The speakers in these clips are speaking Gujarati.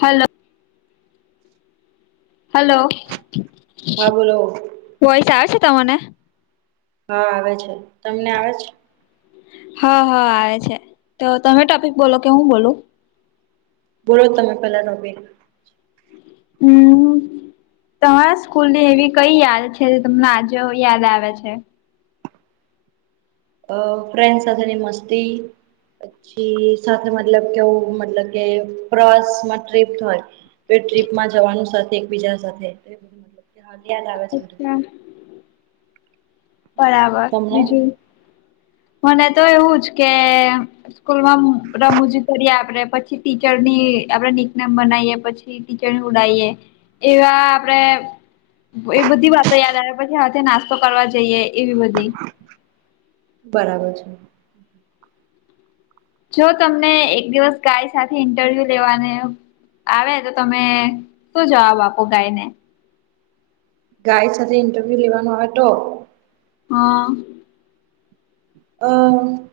હલો. હલો. હા બોલો. વોઈસ આવે છે તમને? હા આવે છે. તમને આવે છ? હા, હા આવે છે. તો તમે ટોપિક બોલો, કે હું બોલું? બોલો, તમે પેલા [unintelligible] હમ્મ. તમારા સ્કૂલ ની એવી કંઈ યાદ છે જે તમને આજે યાદ હ આવે છે? અહ ફ્રેન્ડસ સાથેની મસ્તી પછી સાથે મતલબ કેવું મતલબ કે પ્રવાસમાં ટ્રીપ થઈ તો એ ટ્રીપમાં જવાનું સાથે એકબીજા સાથે [unintelligible] યાદ આવે છે. અચ્છા બરાબર. તમને બીજું, મને તો એવુંજ કે સ્કૂલમાં રમૂજી કરીએ, આપડે પછી ટીચર ની આપડે નીક નામ બનાઈએ, પછી ટી ટીચરની ઉડાઈએ, એવા આપડે એ બધી વાતો યાદ આવે, પછી હાથે નાસ્તો કરવા જઈએ એવી બધી. બરાબર છે. જો તમને એક દિવસ ગાય સાથે ઇન્ટરવ્યુ દેવાને આવે, તો તમે શું જવાબ આપો ગાય ને? ગાય સાથે ઇન્ટરવ્યૂ લેવાનું આવે તો હા. અહ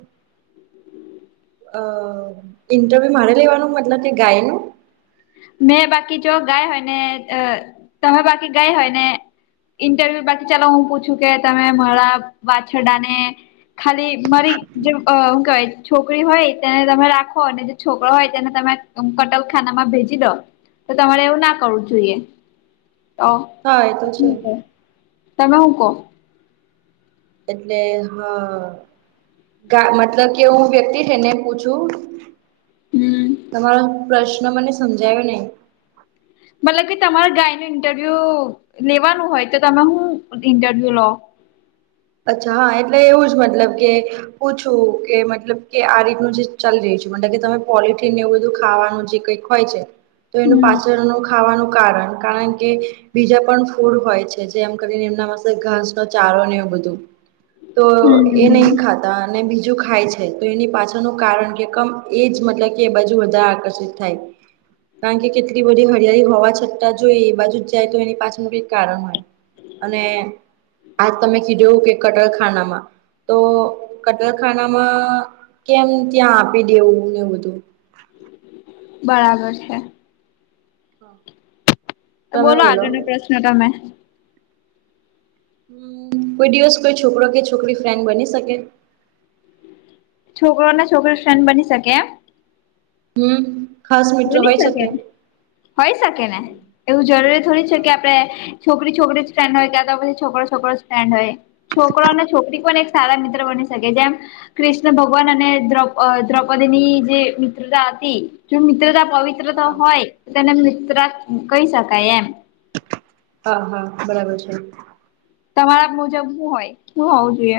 અહ ઇન્ટરવ્યુ મારે લેવાનું મતલબ કે ગાય નું? મેં બાકી જો ગાય હોય ને, અહ તમે બાકી ગાય હોય ને ઇન્ટરવ્યુ બાકી ચાલો હું પૂછું કે તમે મારા વાછરડાને ખાલી મારી જેમ અહ હું કહેવાય છોકરી હોય તેને તમે રાખો અને જે છોકરો હોય તેને તમે આમ કટલખાનામાં ભેજી દો, તો તમારે એવું ના કરવું જોઈએ. ઓ, હા એ તો છે તમે હું કહો? એટલે હા. કા મતલબ કે એવું વ્યક્તિ જેને પૂછું હમ તમારો પ્રશ્ન મને સમજાયો નહીં. મતલબ કે તમારા ગાય નું ઇન્ટરવ્યુ લેવાનું હોય તો તમે હું ઇન્ટરવ્યુ લો? અચ્છા હા, એટલે એવું જ મતલબ કે પૂછું કે મતલબ કે આ રીતનું જે ચાલી રહી છે, મતલબ કે તમે પોલીથીન એવું બધું ખાવાનું જે કંઈક હોય છે તો એનું હમ પાછળનું ખાવાનું કારણ, કારણ કે બીજા પણ ફૂડ હોય છે જ. જેમ કરીને એમના પાસે ઘાસ નો ચારો ને એવું બધું, તો એ હમ નહીં ખાત તા અને બીજું ખાય છે, તો એની પાછળનું કારણ કે કમ એજ મતલબ કે બાજુ વધારે આકર્ષિત થાય કારણ કે કેટલી બધી હરિયાળી હોવા છતાં જો એ બાજુ જ જાય તો એની પાછળનું કઈક કારણ હોય. અને આજ તમે કીધવું કે કટરખાનામાં. તો કતલખાનામાં કેમ ત્યાં આપી દેવું ને એવું બધું. બરાબર છે. હા. તો બોલો આગળનો પ્રશ્ન તમે. હમ્મ, કોઈ દિવસ કોઈ છોકરો કે છોકરી ફ્રેન્ડ બની શકે? છોકરો ને છોકરી ફ્રેન્ડ બની શકે એમ? હમ ખાસ મિત્ર બની હોય શકેને શકે હોય શકે ને એવું જરૂરી થોડી છે હા કે આપડે છોકરી છોકરી ફેન્ડ હોય કે તો પછી છોકરો છોકરો ફેન્ડ હોય. છોકરો અને છોકરી પણ એક સારા મિત્ર બની શકે જેમ‌. કૃષ્ણ ભગવાન અને દ્રૌપદીની જે મિત્રતા હતી. જો મિત્રતા પવિત્રતા હા હોય તો તેને મિત્ર કહી શકાય એમ. હા હા બરાબર છે. તમારા મુજબ શું હોય શું હોવું જોઈએ.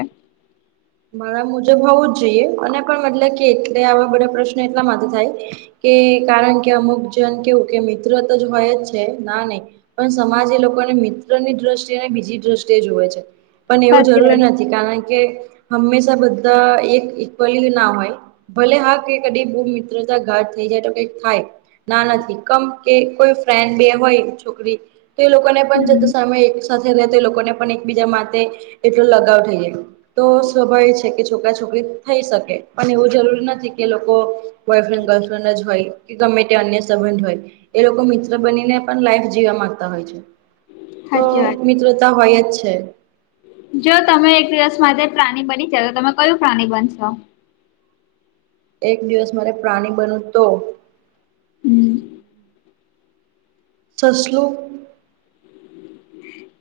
મારા મુજબ હોવું જ જોઈએ અને પણ મતલબ કે એટલે આવા બધા પ્રશ્નો એટલા માટે થાય. કે કારણ કે અમુક જન કેવું કે મિત્ર તો જ હોય જ છે ના ને પણ સમાજ એ લોકોને મિત્રની દ્રષ્ટિએ અને બીજી દ્રષ્ટિએ જુવે છે. પણ એવું સાચી જરૂરી વાત નથી કારણ કે હંમેશા બધા એક ઇક્વલી ના હોય. ભલે હા કઈ કદી બહુ મિત્રતા ઘાટ થઈ જાય તો કઈક થાય. ના નથી કમ કે કોઈ ફ્રેડ બે હોય છોકરી. તો એ લોકોને પણ જત હમ સામે એક સાથે રહે તો એ લોકોને પણ એકબીજા માટે એટલો લગાવ થઈ જાય. તો સ્વાભાવિક છે કે છોકરા છોકરી થઈ શકે પણ એવું જરૂરી નથી કે લોકો. બોયફ્રેન્ડ ગર્લફ્રેન્ડ જ હોય. ગમે તે અન્ય સંબંધ હોય એ લોકો મિત્ર બનીને પણ લાઈફ જીવા માંગતા હોય છે. તો સાચી વાત મિત્રતા હોય જ છે. જો તમે એક દિવસ માટે પ્રાણી બની જ તો તમે કયું પ્રાણી બનશો. એક દિવસ મારે પ્રાણી બનવું તો. હમ સસલું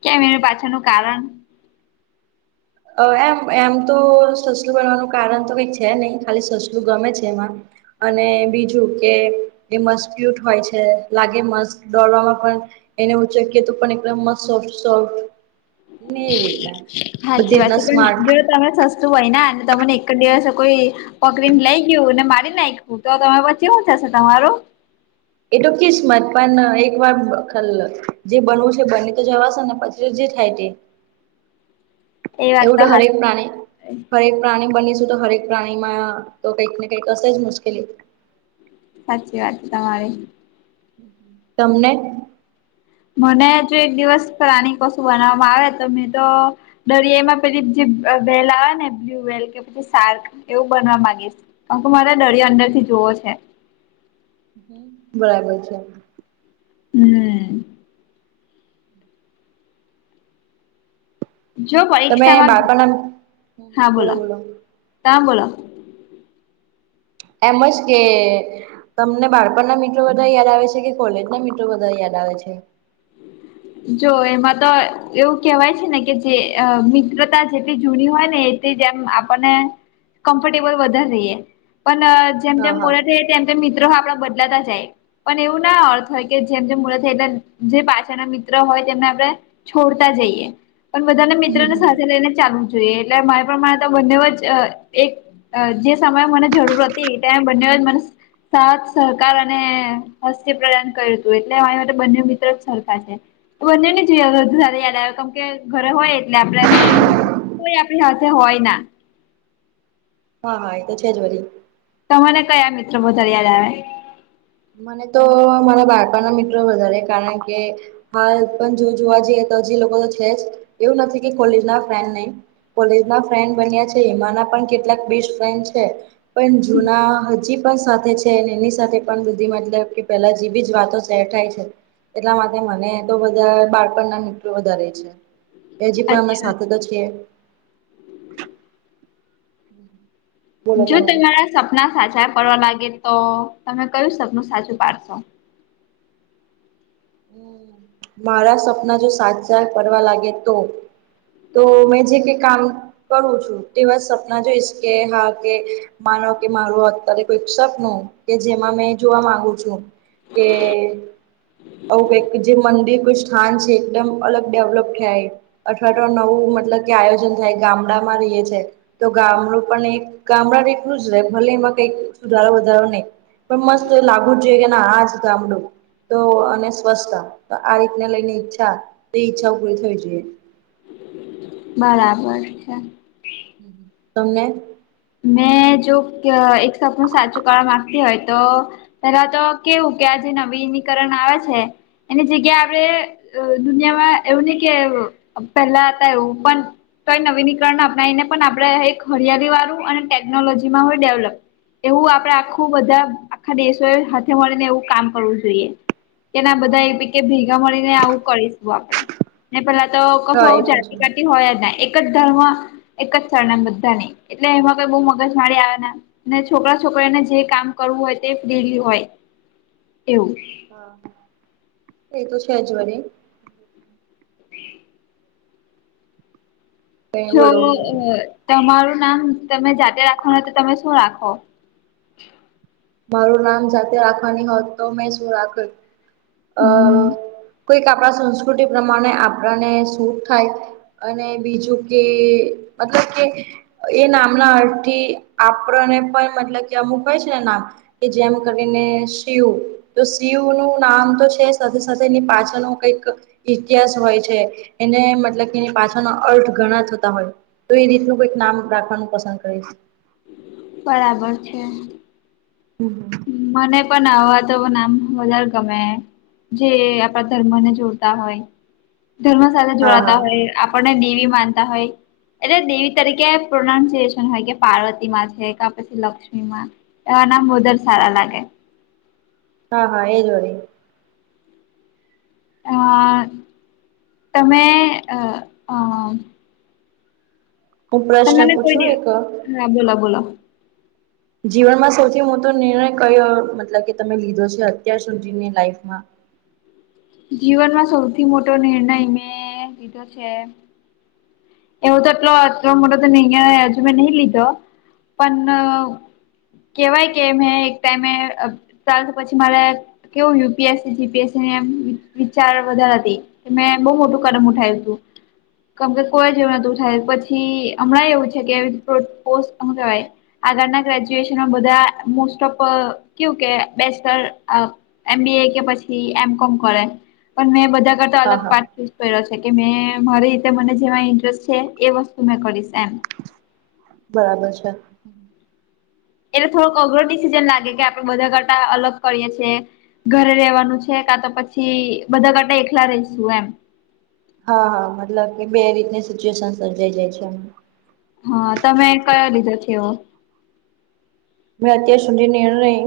કેમ એનું પાછળનું કારણ. એમ એમ તો સસલું બનવાનું કારણ તો કઈક છે નહી ખાલી સસલું ગમે છે એમાં. અને બીજું કે એ મસ્ક્યુટ હોય છે લાગે મસ્ત. દોડવામાં પણ એને ઉચકિયે તો પણ એકમ સોફ સોફ્ટ. ને રેતા સાચી વાત છે પણ જો તમે સસલું હોય અને તમને એક જ દિવસે કોઈ પકડીને લઈ ગયું ને મારી નાખયું. હું તો તમા પછ કેવું થશે તમારું એ તો કિસ્મત પણ એક વાર ખ જે બનવું છે બની તો જવાશે ને પછી જે થાય તે [inaudible] [inaudible] એવું તો હરેક પ્રાણી હરેક પ્રાણી બનીશું તો હરેક. પ્રાણીમાં તો કંઈક ને કંઈ કસે જ મુશ્કેલી. સાચી વાત તમારી તમને મને જો એક દિવસ પ્રાણી કશુ બનાવવામાં આવે તો મેં તો. દરિયામાં પેલી જે વેલ આવે ને બ્લુ વેલ કે પછી સાર્ક એવું બનવા માંગીશ. કાકિ મારે દરિયા અંદર થી જોવો છે. બરાબર છે હમ. જો તમે પરીક્ષામાં બાળપણના હા બોલો ત બોલો. એમસ કે તમને બાળપણ ના મિત્રો બધા યાદ આવે છે કે કોલેજ ના મિત્રો બધા યાદ આવે છે. જો એમાં તો એવું કેહેવાય છે ને કે જે મિત્રતા જેટલી જૂની હોય ને. જેમ આપને કમફર્ટેબલ વધારે રહીએ પણ જેમ હા જેમ. હા તેમ તેમ મિત્રો આપડા બદલાતા જાય. પણ એવું ના અર્થ હોય કે જેમ જેમ મળતા જે પાછળ ના મિત્રો. હોય તેમને આપણે છોડતા જઈએ પણ બધાને મિત્રને સાથે લઈને ચાલવું. જોએ એટલે મારે પ્રમાણે તો બંનેવ જ એક. જે સમયે મને જરૂર હતી ત્યારે બંનેવ મને. સાથ સહકાર અને હસ્તી પ્રદાન કર્યું હતું એટલે અરી માટે બંને મિત્ર જ સરખા છે. બંને ન જોઈએ બધું યાદ આવે કેમ કે ઘરે હોય એટલે આપડે. કોઈ આપણી સાથે હોય ના. હા હા એ તો છે જ વરી. તમને કયા મિત્ર વધારે યાદ આવે. મને તો મારા બાળપના મિત્ર વધારે કારણ કે. હાલ પણ જો જોવા જઈએ તો હજી લોકો તો છે જ એવું નથી કે કોલેજ ના ફ્રેન્ડ નહી. કોલેજ માં ફ્રેન્ડ બન્યા છે એમા ના પણ કેટલાક બેસ્ટ ફ્રેન્ડ છે. પણ જુના હજી પણ સાથે છે અને એની સાથે પણ મતલબ કે પેલા જે બી જ વાતો શેર થાય છે. એટલા માટે મને તો બધા બાળપણના મિત્રો વધારે છે. એ હજી પણ અમે અચ્છા. સાથે તો છીએ. બોલો જો તમે તમારા સપના સાચા પડવા લાગે તો તમે કયું સપનું સાચું પાડશો. હમ. મારા સપના જો સાચા કરવા લાગે તો. તો મેં જે કઈ કામ કરું છું તેવા સપના જોઈશ કે હા કે. માનો કે મારુ અત્યારે કોઈ સક નું કે જેમાં મેં જોવા માંગુ છું. કે. ઓકે જે મંદિર નું સ્થાન છે એકદમ અલગ ડેવલપ થયા એ. અઠવાડિયા નવું મતલબ કે આયોજન થાય ગામડા માં રહીએ છે. તો ગામડું પણ એક ગામડા એટલું જ રહે ભલે એમાં કઈક સુધારો વધારો નહી. પણ મસ્ત લાગ્વૂ જ જોઈએ કે ના આજ તો ગામડુ તો અને. અચ્છા તો આ રીતને લઈને ઈચ્છા એ ઈચ્છા પુરી થવી જોઈએ. બરાબર છે. હમ તમને. મેં જો એક સપનું સાચું કળા માંગતી હોય તો પેલા તો કેવું કે આજે નવીનીકરણ આવે છે. એની જગ્યા આપડે દુનિયામાં એવું નહીં કે પહેલા હતા એવું પણ કે નવીનીકરણ અપનાવીને પણ આપડે હરિયાળી વાળું અને ટેકનોલોજીમાં હોય ડેવલપ. એવું આપડે આખું બધા આખા દેશોએ હાથે મળીને એવું કામ કરવું જોઈએ. એના હા બધા એ હા. બિકે ભેગા મળીને આવું કરીશું આપણેે. ને પેલા તો કશું હા એ આવું પણ જાતિ છે. કરાતિ હોય ન એક જ ધર્મ એક જ સ્ણ બધા નહી. એટલે એમાં કઈ બઉુ મગજ માડી આવે નહી. કે છોકરા, છોકરીને જે કામ કરવું હોય તે ફ્રીલી હોય એવું. હા એ તો છેજ વરી. કઈ જો બોલો તમારું નામ તમે જાતે રાખોવાના હો તો તમે શું રાખો.? મારું નામ જાતે રાખવાની હોત તો મેં શું રાખત? હમ કોઈક આપણા સંસ્કૃતિ પ્રમાણે આપણાને સુટ થાય. અને બીજું કે મતલબ કે એ નામના અર્થ થી આપણને પણ મતલબ કે, અમુક હોય છે ને નામ કે જેમ કરીને શીવ તો શિવ નું નામ તો છે. સાથે સાથે એની પાછળ નું કંઈક ઇતિહાસ હોય છે એને મતલબ કે એ પાછાનો અર્થ ઘણા થતા હોય. તો એ રીતનું કઈક નામ રાખવાનું પસંદ કરીશ. બરાબર છે. હું હું મને પણ આવા તો નામ વધારે ગમે. જે આપણા ધર્મ ને જોડતા હોય ધર્મ સાથે હા જોડાતા હા હોય. આપને દેવી માનતા હોય. એટલે દેવી તરીકે પ્રોનાન્સિએશન હોય કે પાર્વતી માં છે કે પછી લક્ષ્મી માં. એવા નામ વધર સારા લાગે. હા હા એ જ વારી. તમે. હું પ્રશ્ન તમેને પૂછું કઈ એક દ હા બોલો બોલો. જીવનમાં સૌથી મોટો નિર્ણય કયો મતલબ કે તમે લીધો છે અત્યાર સુધીની લાઈફમાં. જીવનમાં સૌથી મોટો નિર્ણય મેં લીધો છે. એવો તો આટલો આટલો મોરો તો અયા હજુ મે નહીં લીધો. પણ. કેવાય કે મેં એક ટાઈમે ચાલ તો પછી મારે. કેવું યુપીએસસી જીપીએસસી ને. વિચાર વધારા હતી એ મેં બહુ મોટું કદમ હા ઉઠાવું હતું. કેમ કે કોઈ જેવું નતું થાય પછી હમણાં એવું છે કે ર કહેવાય. આગળના ગ્રેજ્યુએશનમાં બધા મોસ્ટ ઓફ કું કે બેસ્ટર. એમ બી એ કે પછી એમ કોમ કરે પણ મેં બધા કરતા અલગ હા પા. ્યો છે કે મેં મારી રીતે મને જેવા ઇન્ટરેસ્ટ છે એ વસ્તુ મે કરીશ એમ. બરાબર છે. એટલે થોડોક અઘરો ડિસિઝન લાગે કે આપડે બધા કરતા અલગ કરીએ છીએ. ઘરે રેવાનું છે કા તો પછી બધા કાંટા એકલા રહીશું એમ. હા હા મતલબ કે બે રીતની સિચ્યુએશન સર્જાઈ જાય છે. હા તમે કયો લીધો છેવો. મેં અત્યાર સુધી નેણ નહી.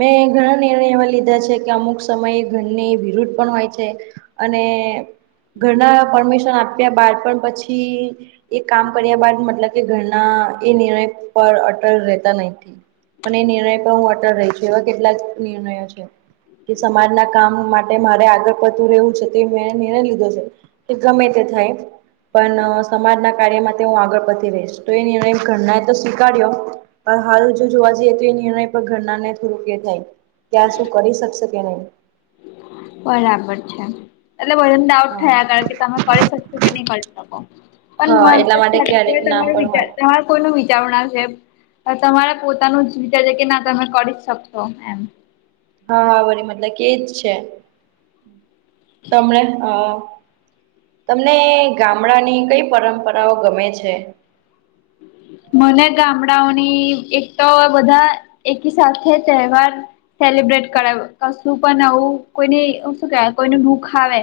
મેં ઘણા નિર્ણય એવા લીધા છે કે અમુક સમયે ઘરની વિરુદ્ધ પણ હોય છે. અને ઘરના પરમિશન આપ્યા બાર પણ પછી. એ કામ કર્યા બાદ મતલબ કે ઘરણા એ નિર્ણય પર અટલ રહેતા નથી હ. પણ એ નિર્ણય પર હું અટલ રહી છું એવા કેટલાક નિર્ણયો છે. કે સમાજના કામ માટે મારે આગળ પતું રહેવું છે તે મેં નિર્ણય લીધો છે. તે ગમે તે થાય. પણ સમાજના કાર્યમાં તે હું આગળ પડતી રહીશ તો એ નિર્ણય ઘરના એ તો સ્વીકારડ્યો. પર હાલ. જોવા જઈએ તો એ નિર્ણય પર ઘરના ને થોડું કે થાય ત્યાં શું કરી શકશે કે નહી. બરાબર છે એટલે બધાને ડાઉટ હા થયા હા કારણ કે તમે કરી શકશો કે નહી કરી શકો. પણ મ હા એટલા માટે [unintelligible] ક્યારેક ના તમારો પણ વિચાર હોય તમા. કોઈ નુ વિચાર ના છે તમારા પોતાનું જ વિચાર છે કે ના તમે કરી જ શકશો એમ. હા હા વરી મતલબ કેજ છે. તમણે આ. તમને ગામડાની કઈ પરંપરાઓ ગમે છે. મને ગામડાઓની એક તો બધા એકી સાથે તહેવાર. સેલિબ્રેટ કરાવ કશું પણ આવું કોઈને શું કેવાય કોઈનું દુખ આવે.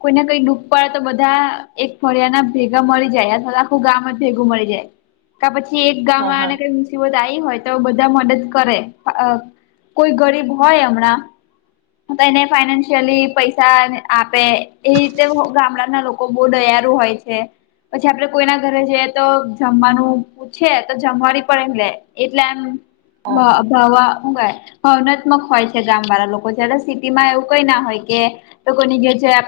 કોઈને કઈ દુઃખ પડે તો બધા એક ફળિયા ના ભેગા મળી જાય અથવા તો આખું ગામ જ ભેગું મળી જાય. પછી એક હા ગામમાં હા ક. આવી હોય તો બધા મદદ કરે કોઈ ગરીબ હોય હમણાં. કઈ નહિ ફાઈનાન્શિયલી પૈસા આપે એ રીતે ગામડાના લોકો. લોકો બહુ દયારું હોય છે પછી આપડે કોઈના ઘરે જઈએ તો. જમવાનું પૂછે તો જમવા પડ એમ લે એટલે એમ હા ભ હા ભવા હુગાય ભાવનાત્મક હોય છે ગામ વાળા લોકો છે એટ સિટીમાં એવું કઈ ના હોય કે તો કોઈની ઘેર જા